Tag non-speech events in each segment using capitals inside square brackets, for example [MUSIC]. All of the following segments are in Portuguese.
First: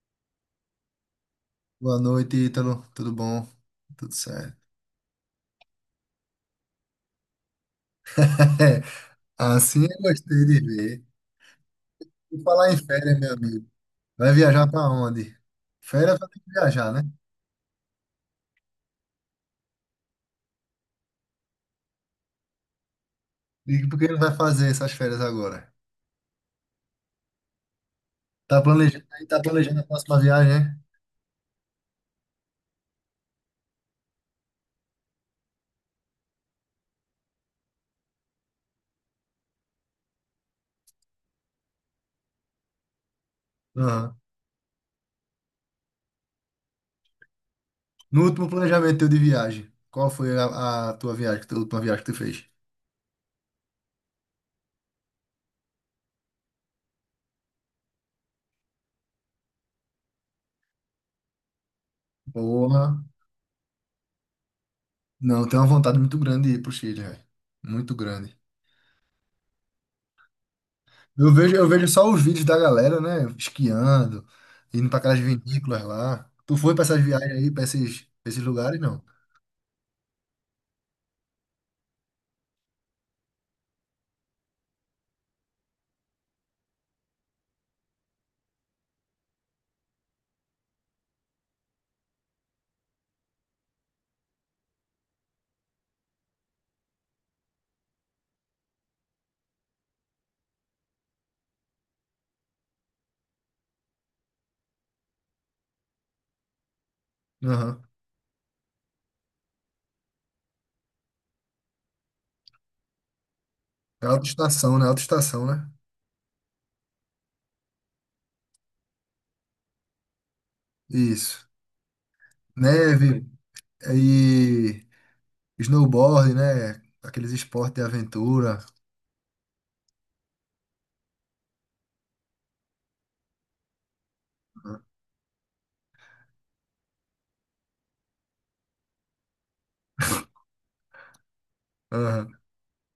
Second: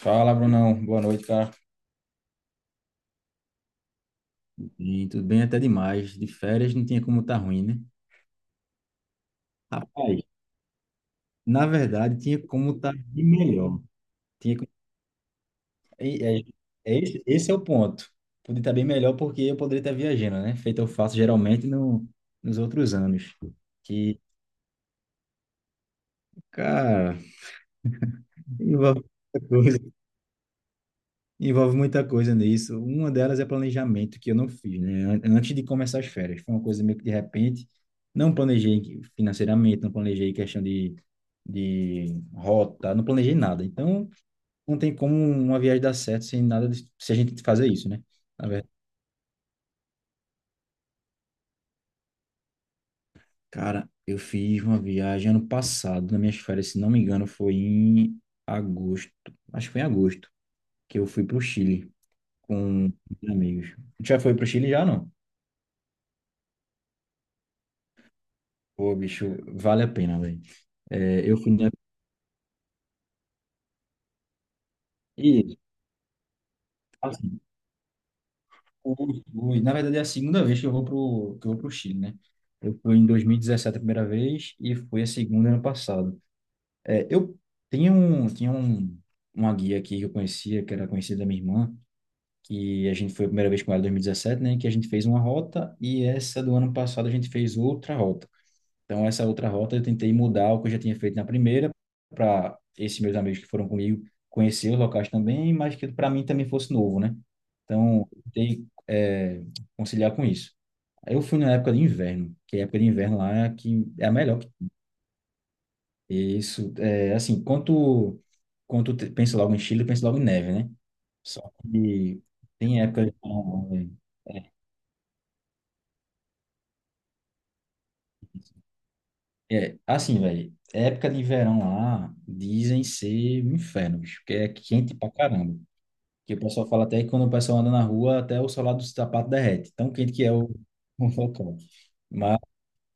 Fala, Brunão. Boa noite, cara. Boa noite, Ítalo. Tudo bom? Tudo certo. Sim, tudo bem até demais. De férias não tinha como estar tá ruim, né? [LAUGHS] Assim eu Rapaz, gostei de ver. na verdade, E tinha falar como em estar férias, de meu amigo. melhor. Vai Tinha... que- viajar pra onde? Férias vai É, ter é- que viajar, é né? esse, esse é o ponto. Podia estar bem melhor porque eu poderia estar viajando, né? Feito eu faço geralmente no, nos outros anos. E por que não Que vai fazer essas férias agora? Cara, Tá planejando, aí tá planejando a [LAUGHS] próxima viagem, né? envolve muita coisa nisso. Uma delas é planejamento, que eu não fiz, né? Antes de começar as férias. Foi uma coisa meio que de repente. Não planejei financeiramente, não planejei questão de rota, não planejei nada. Então, Aham. não tem como uma viagem dar certo sem nada, se a gente fazer isso, né? No último Na verdade, planejamento teu de viagem, qual foi a tua viagem, a última viagem que tu fez? cara, eu fiz uma viagem ano passado, nas minhas férias, se não me engano, foi em agosto. Acho que foi em agosto, que eu fui para o Chile com Porra. amigos. Já foi para o Chile já, não? Não, tenho uma vontade muito grande de ir pro Chile, velho. Muito grande. Pô, bicho, vale a pena, velho. É, Eu eu fui vejo, eu na. vejo só os vídeos da galera, né? Esquiando, indo para aquelas E, vinícolas lá. Tu foi para essas viagens assim, aí, para esses lugares, o- não? Na verdade é a segunda vez que eu vou pro Chile, né? Eu fui em 2017 a primeira vez e fui a segunda ano passado. É, eu tinha um, tinha um, uma guia aqui que eu conhecia, que era conhecida da minha irmã, que a gente foi a primeira vez com ela em 2017, né? Que a gente fez uma rota e essa do ano passado a gente fez outra rota. Então, essa outra rota eu tentei mudar o que eu já tinha feito na primeira, para esses meus amigos que foram comigo conhecer os locais também, mas que para mim também fosse novo, né? Aham. Então, eu tentei conciliar com isso. Aí, eu fui na época de inverno, que a época de inverno lá é a que É é a melhor. autoestação, né? E isso, é, assim, pensa logo em Chile, pensa logo em neve, né? Só Isso. que tem época de Neve verão, né? e snowboard, né? Aqueles esportes de aventura. É, assim, velho, época de verão lá dizem ser um inferno, bicho, porque é quente pra caramba. Que o pessoal fala até que quando o pessoal anda na rua, até o solado do sapato derrete. Tão quente que é o, [LAUGHS] o local. Aham. Mas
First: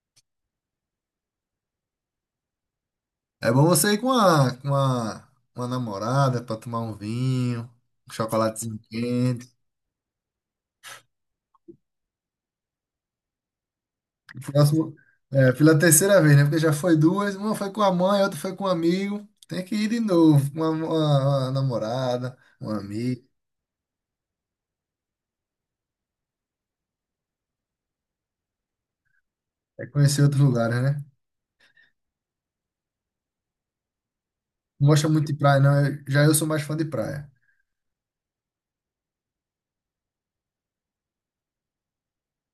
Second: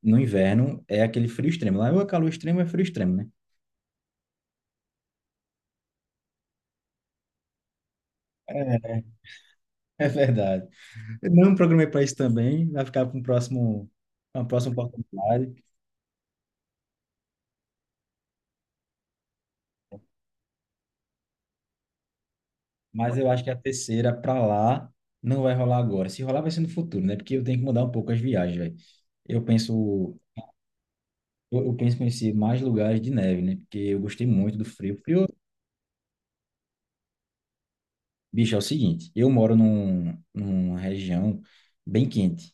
no inverno é aquele frio extremo. Lá ou é calor extremo, ou é frio extremo, né? É [LAUGHS] bom você ir com uma namorada para tomar um vinho, um chocolatezinho quente. É verdade. Eu não programei para isso também, vai ficar para um próximo, uma próxima Próximo, é, oportunidade. pela terceira vez, né? Porque já foi duas, uma foi com a mãe, outra foi com um amigo. Tem que ir de novo, com uma namorada, um Mas amigo, eu acho que a terceira para lá não vai rolar agora. Se rolar, vai ser no futuro, né? Porque eu tenho que mudar um pouco as viagens, velho. Eu é penso conhecer outros lugares, né? eu penso em conhecer mais lugares de neve, né? Porque eu gostei muito do Não frio. gosta muito Frio, de praia, não. Já eu sou mais fã de praia. bicho, é o seguinte, eu moro numa região bem quente,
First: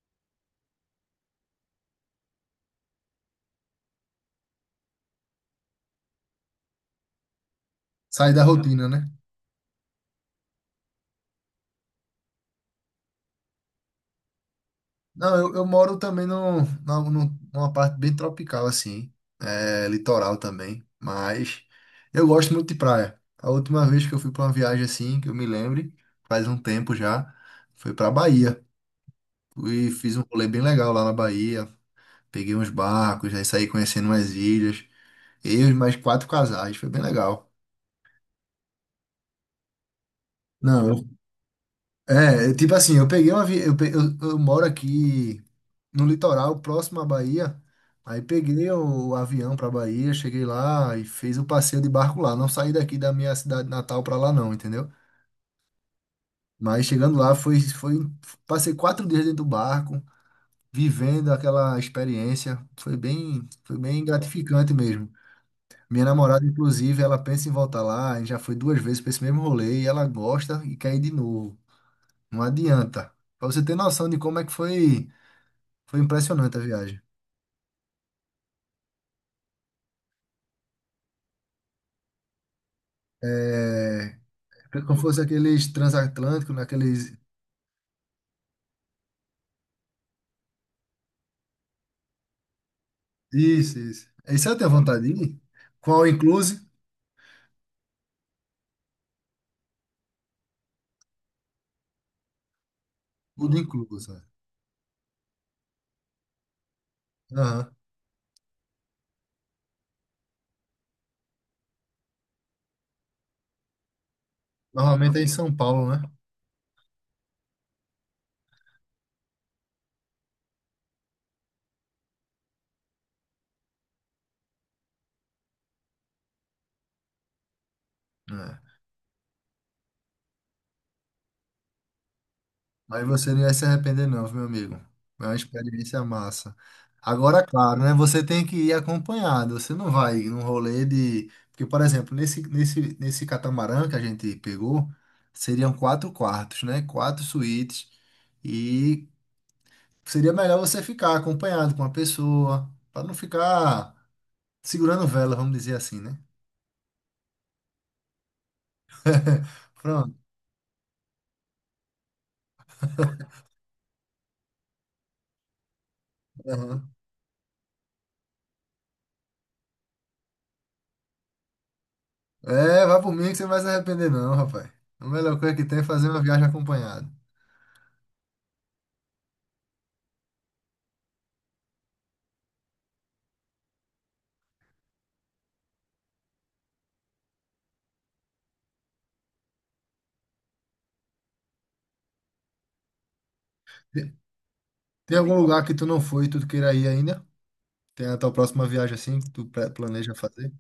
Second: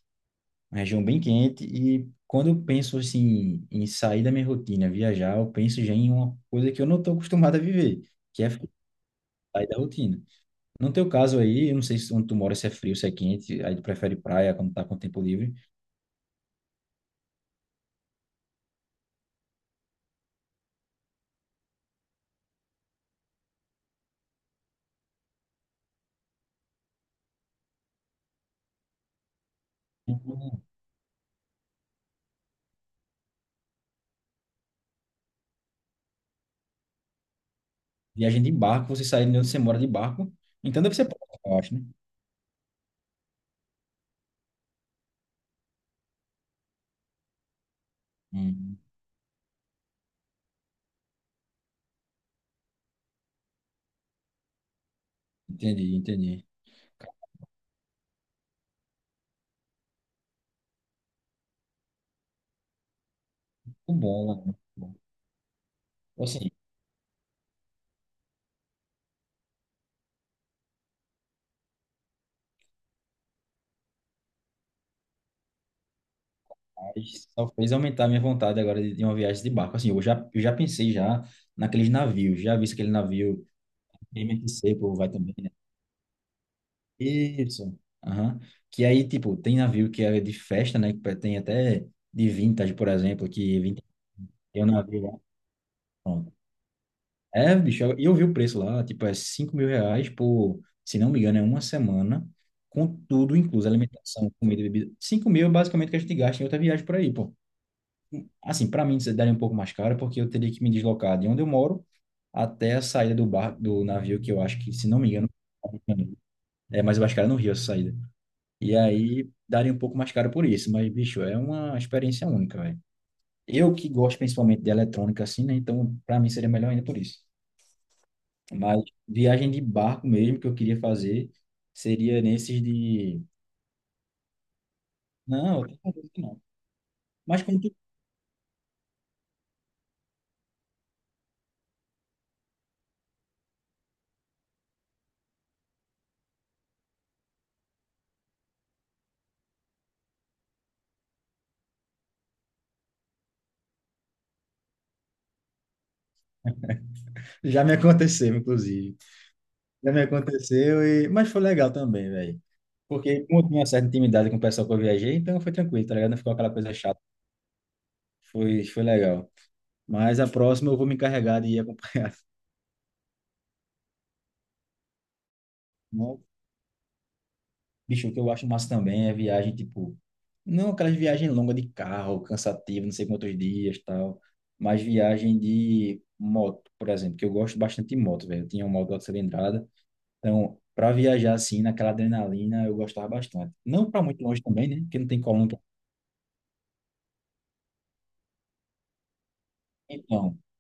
uma região bem quente, e quando eu penso assim em sair da minha rotina, viajar, eu penso já em uma coisa que eu não estou acostumado a viver, Sair que da é rotina, né? sair da rotina. No teu caso aí, eu não sei se onde tu mora, se é frio, se é quente, aí tu prefere praia quando tá com tempo Não, livre. eu moro também numa parte bem tropical, assim, é, litoral também, mas eu gosto muito de praia. A última vez que eu fui para uma viagem assim, que eu me lembre, faz um tempo já, foi para Bahia. E fiz um rolê bem Uhum. legal lá na Bahia. Peguei uns barcos, aí saí conhecendo umas ilhas. Eu e mais quatro casais, foi bem legal. Viagem de barco, você sair de onde você mora de barco, então Não, deve eu- ser próximo, eu acho, né? é, eu- tipo assim, eu peguei uma. Vi- Eu, pe- eu moro aqui no litoral, próximo à Bahia. Aí peguei Hum, o, avião pra Bahia, cheguei lá e fiz o passeio de barco lá. Não saí daqui da minha cidade natal pra lá, não, entendeu? entendi, entendi. Mas chegando lá, passei quatro dias dentro do barco, vivendo aquela experiência. Foi Muito bem bom, mano. Muito gratificante bom. mesmo. Minha namorada, Assim, inclusive, ela pensa em voltar lá, e já foi duas vezes para esse mesmo rolê, e ela gosta e quer ir de novo. Não adianta. Para você ter noção de como é que foi, foi impressionante a viagem. mas só fez aumentar a minha vontade agora de uma viagem de barco. Assim, eu já pensei já naqueles navios, já vi aquele navio É, MTC, é pô, como vai fosse também, né? aqueles transatlânticos, naqueles. Isso. Aham. Que aí, tipo, tem navio que é de festa, né? Que tem até de vintage, por exemplo, que Isso, vintage isso. Isso eu é um tenho navio vontade lá. de ir. Qual Pronto. inclusive? É, bicho, e eu, vi o preço lá, tipo, é R$ 5.000 por, se não me engano, é uma semana, com tudo Tudo incluso, incluso. Né? alimentação, comida e bebida. 5.000 é basicamente o que a gente gasta em outra viagem por aí, pô. Aham. Assim, para mim isso daria um pouco mais caro, porque eu teria que me deslocar de onde eu moro até a saída do bar, do navio, que eu acho que, se não me Normalmente é em engano, São Paulo, né? é mais cara no Rio essa saída. E aí daria um pouco mais caro por isso, mas, bicho, é uma experiência única, velho. Eu que gosto principalmente de eletrônica, assim, né? Então, para mim seria melhor ainda por isso. É. Mas viagem de barco mesmo que eu queria fazer seria nesses Mas de. você não ia se arrepender, não, meu amigo. É uma Não, eu tô experiência falando que não. massa. Mas Agora, como tu. claro, né? Você tem que ir acompanhado. Você não vai num rolê de. Porque, por exemplo, nesse catamarã que a gente pegou, seriam quatro quartos, né? Quatro suítes. E seria melhor você ficar acompanhado com uma pessoa, para não ficar segurando vela, vamos dizer assim, né? Já me aconteceu, inclusive. Já me Pronto. aconteceu e. Mas foi legal também, velho. Porque como eu tinha uma certa intimidade com o pessoal que eu viajei, então foi tranquilo, tá ligado? Não ficou aquela coisa Aham. chata. Foi legal. Mas a próxima eu vou me encarregar de ir acompanhar. [LAUGHS] É, vai por mim que você não vai se arrepender, não, rapaz. A melhor coisa que tem é fazer uma Não, viagem acompanhada. bicho, o que eu acho massa também é viagem, tipo. Não aquelas viagens longas de carro, cansativa, não sei quantos dias tal. Mas viagem de moto, por exemplo, que eu gosto bastante de moto, velho. Eu tinha uma moto de alta cilindrada. Então, para viajar assim, naquela adrenalina, eu gostava bastante. Não para muito longe também, né? Porque não Tem tem algum coluna. Lugar que tu não foi e tu queira ir ainda? Tem a tua próxima viagem assim que planeja Então, fazer?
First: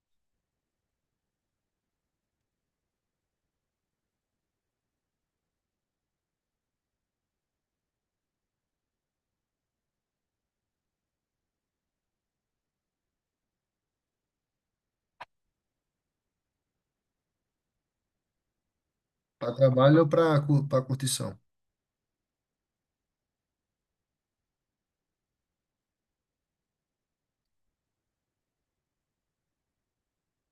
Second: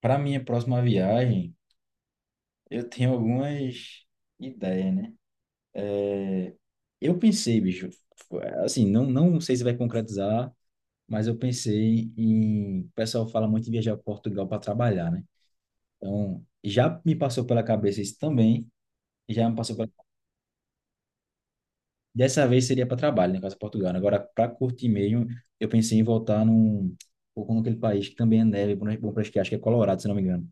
para minha próxima viagem. Eu tenho algumas ideias, né? É, eu pensei, bicho, assim, não, não sei se vai concretizar, mas eu pensei em. O pessoal fala muito em viajar para Portugal para trabalhar, né? Então, já me passou pela cabeça isso também, já Para me passou pela. trabalho ou para curtição? Dessa vez seria para trabalho, né? Caso Portugal, né? Agora, para curtir mesmo, eu pensei em voltar num. Ou naquele país que também é neve, bom para esquiar, acho que é Colorado, se não me engano.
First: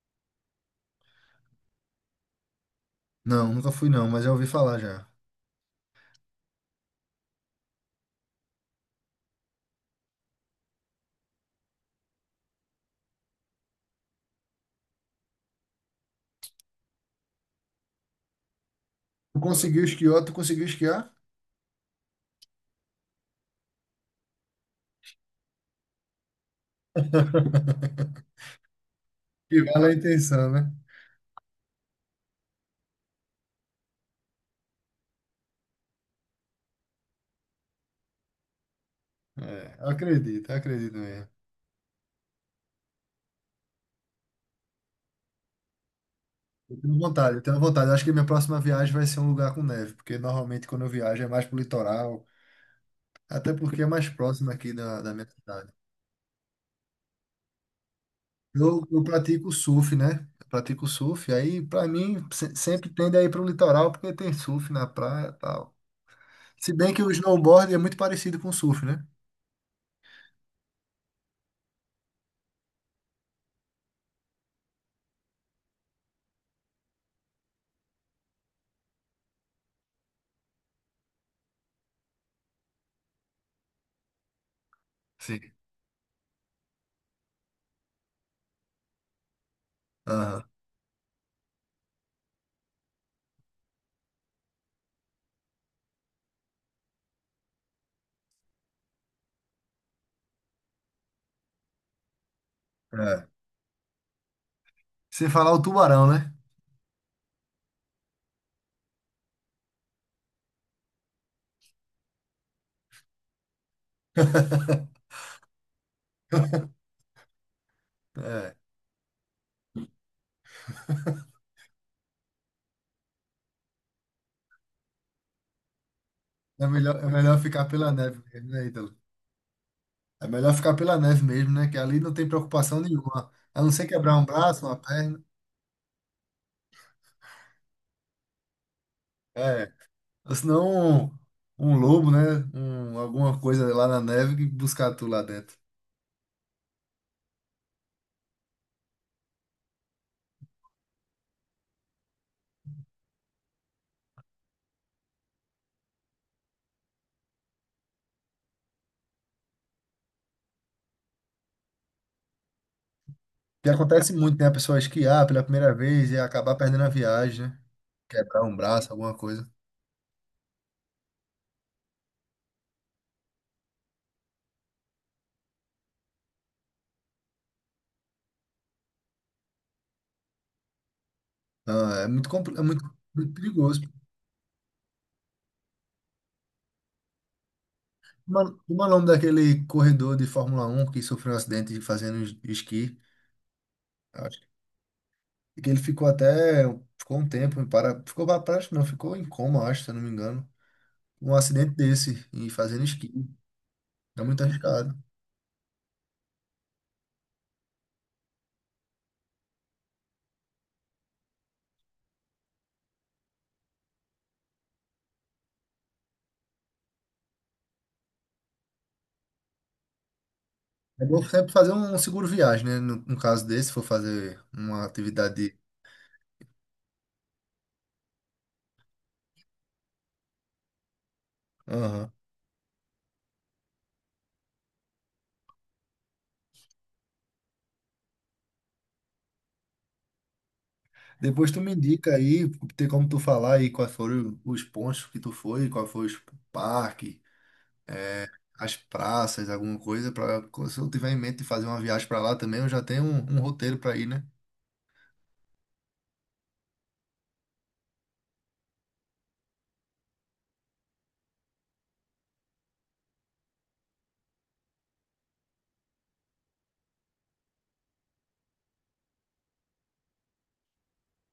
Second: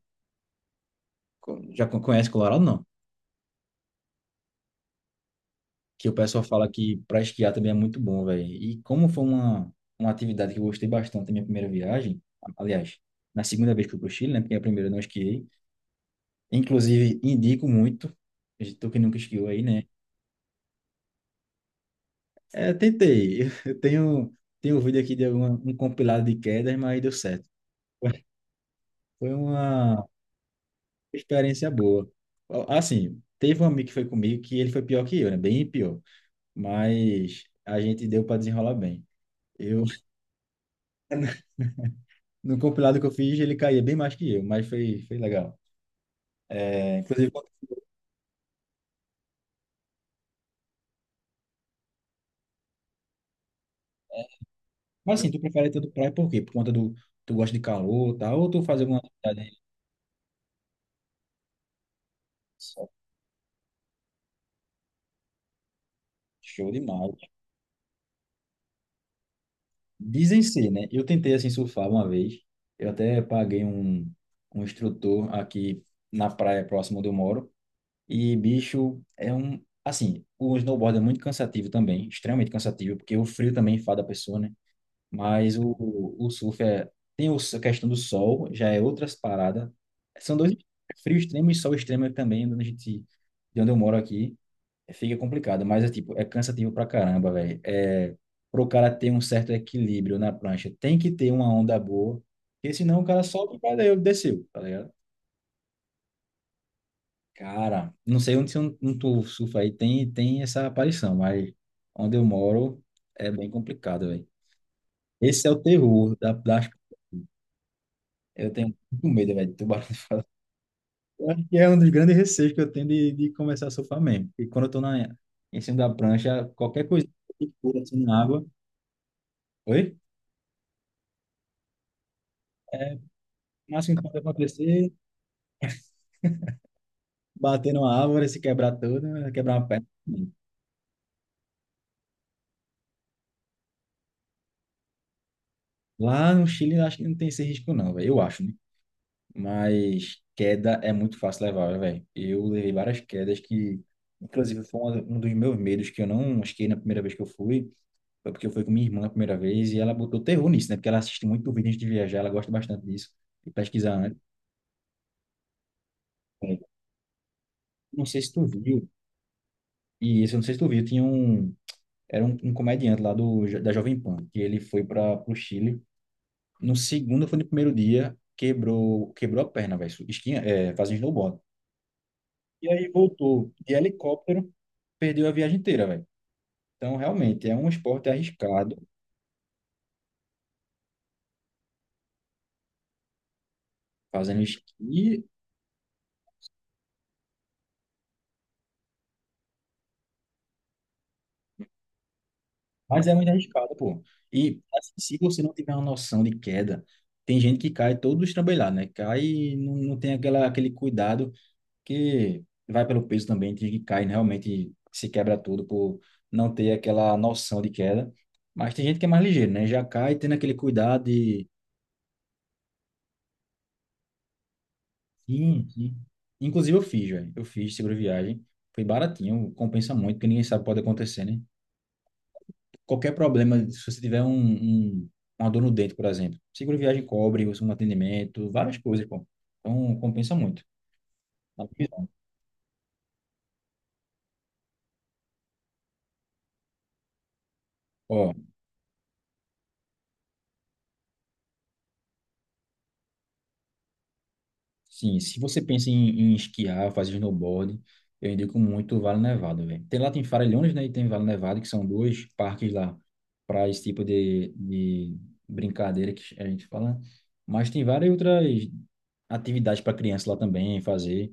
Conhece Colorado, não? Não, nunca fui não, mas já ouvi falar já. Que o pessoal fala que para esquiar também é muito bom, velho. E como foi uma atividade que eu gostei bastante na minha primeira viagem, aliás, na segunda vez que eu fui pro Chile, né? Porque a primeira eu não esquiei. Inclusive, indico muito. Tu que nunca Tu esquiou aí, conseguiu né? esquiar? Tu conseguiu esquiar? É, tentei. [LAUGHS] Eu tenho um vídeo aqui de alguma, um compilado de quedas, mas deu certo. [LAUGHS] Foi Que vale a uma intenção, né? experiência boa. Assim, teve um amigo que foi comigo que ele foi pior que eu, né? Bem pior. Mas a gente deu para desenrolar bem. É, Eu eu acredito, eu acredito mesmo. [LAUGHS] no compilado que eu fiz, ele caía bem mais que eu, mas foi legal. Eu tenho É, inclusive, vontade, eu tenho vontade. Eu acho que minha próxima viagem vai ser um lugar com neve, porque normalmente quando eu viajo é mais pro litoral, até porque é mais próximo aqui da mas minha assim, tu cidade. prefere ter do praia por quê? Por conta do, tu gosta de calor, tá? Ou tu faz Eu, alguma eu pratico atividade surf, né? Eu pratico surf. Aí, pra mim, sempre só tende a ir pro litoral porque tem surf na praia e tal. show Se bem que o demais. snowboard é muito parecido com o surf, né? Dizem ser, né? Eu tentei, assim, surfar uma vez. Eu até paguei um instrutor aqui na praia próxima onde eu moro. E, bicho, é um. Assim, o snowboard é muito cansativo também, extremamente cansativo, porque o frio também enfada a pessoa, né? Sim. Mas o surf é, tem a questão do sol, já é outras paradas. São Aham. dois frio extremo e sol extremo é também, onde a gente, de onde eu moro aqui, é, fica complicado, mas é tipo, é cansativo pra caramba, velho. É, pro cara ter um certo equilíbrio na prancha, tem que ter uma onda boa, porque senão o cara É. solta e valeu, desceu, tá ligado? Sem falar o tubarão, né? Cara, não sei onde tu surfa aí, tem essa aparição, mas onde eu moro é bem complicado, velho. Esse é o terror da, das. Eu É. tenho muito medo, velho, de tubarão. Eu acho que é um dos grandes receios que eu tenho de começar a surfar mesmo. Porque quando eu tô na, em cima da prancha, É qualquer melhor, é coisa melhor que ficar pula pela assim neve na água. mesmo, né, Ítalo? Oi? É melhor ficar pela neve mesmo, né? Que ali não tem preocupação É, nenhuma. A o não ser máximo que quebrar pode um braço, uma acontecer, perna. bater numa árvore, se quebrar toda, quebrar uma É. perna. Ou senão um lobo, né? Um, alguma coisa lá na neve que buscar tu lá dentro. Lá no Chile, eu acho que não tem esse risco, não, velho. Eu acho, né? Mas queda é muito fácil levar, velho. Eu levei várias quedas que, inclusive, foi um dos meus medos que eu não esquei na primeira vez que eu fui. Foi porque eu fui com minha irmã a primeira vez e ela botou terror nisso, né? Porque ela assiste muito vídeo antes de viajar, ela gosta bastante disso, de Que pesquisar acontece antes. muito, né? A pessoa esquiar pela primeira vez e acabar perdendo a viagem, né? Não sei se Quebrar tu um viu, braço, alguma coisa. e esse eu não sei se tu viu, tinha um, era um comediante lá da Jovem Pan, que ele foi para o Chile. No segundo, foi no primeiro dia, quebrou a perna, velho, esquinha, fazendo snowboard. Não, E aí muito voltou de perigoso. helicóptero, perdeu a viagem inteira, velho. Então, realmente, é um esporte Uma arriscado, como é o nome daquele corredor de Fórmula um que sofreu um acidente fazendo esqui? Acho fazendo esqui. que ele ficou até, ficou um tempo, ficou para prática, não, ficou em coma, acho, se eu não me engano. Um acidente desse, e fazendo Mas esqui. é muito arriscado, pô. É muito E assim, arriscado. se você não tiver uma noção de queda, tem gente que cai todo estrambelhado, né? Cai e não tem aquela, aquele cuidado que vai pelo peso também, tem gente que cai realmente se quebra tudo por não ter aquela noção de queda. Mas tem gente que é mais ligeiro, né? Já cai tendo aquele cuidado É bom de. sempre fazer um seguro viagem, né? No caso desse, se for fazer uma atividade. Sim, sim. Inclusive eu fiz, velho. Eu fiz seguro viagem. Foi baratinho, compensa muito, porque ninguém sabe o que pode acontecer, né? Aham. Qualquer problema, se você tiver uma dor no dente, por exemplo, seguro viagem cobre, um atendimento, várias coisas, pô. Então, compensa muito. Depois tu Na me minha visão. indica aí, tem como tu falar aí quais foram os pontos que tu foi, qual foi os parques, Ó, as praças, alguma coisa, para se eu tiver em mente de fazer uma viagem para lá também, eu já tenho um roteiro para ir, né? sim, se você pensa em esquiar, fazer snowboard, eu indico muito o Vale Nevado, velho. Tem Farellones, né, e tem Vale Nevado, que são dois parques lá para esse tipo de brincadeira que a gente fala, né? Mas tem várias outras atividades para criança lá também fazer.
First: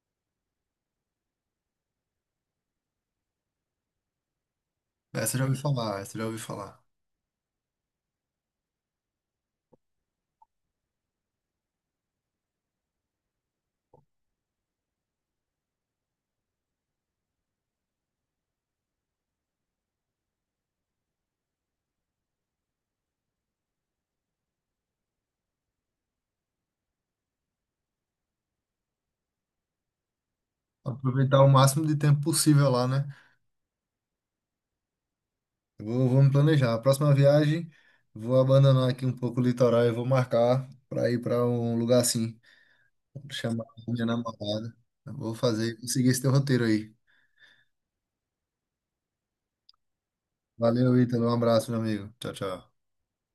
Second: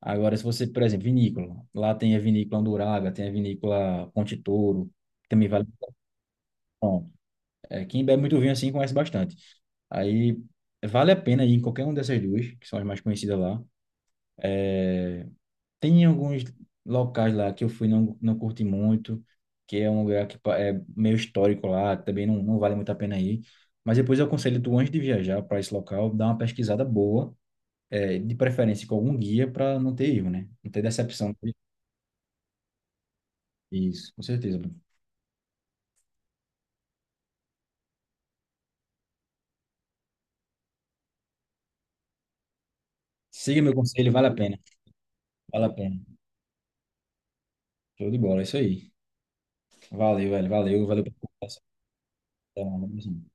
Agora, se você, por exemplo, vinícola, lá tem a vinícola Anduraga, tem a vinícola Ponte Touro, Essa eu já também ouvi vale. falar, essa eu já ouvi falar. Bom, quem bebe muito vinho assim conhece bastante. Aí vale a pena ir em qualquer uma dessas duas, que são as mais conhecidas lá. É, tem alguns locais lá que eu fui não curti muito, que é um lugar que é meio histórico lá, também não vale muito a pena ir. Mas depois eu aconselho tu antes de viajar para esse local, dar uma pesquisada boa, de preferência com algum guia para não ter erro, né? Não ter decepção. Aproveitar o máximo de tempo possível lá, né? Isso, com certeza. Bruno. Eu vou me planejar. A próxima viagem, vou abandonar aqui um pouco o litoral e vou marcar para ir para um lugar assim, Siga chamar meu a minha conselho, vale a pena. namorada. Eu Vou Vale a fazer, vou pena. seguir esse teu roteiro aí. Show de bola, é isso aí. Valeu, velho. Valeu, Valeu, valeu pela Ítalo. Um conversa. abraço, meu amigo. Tchau, Até tchau. uma próxima.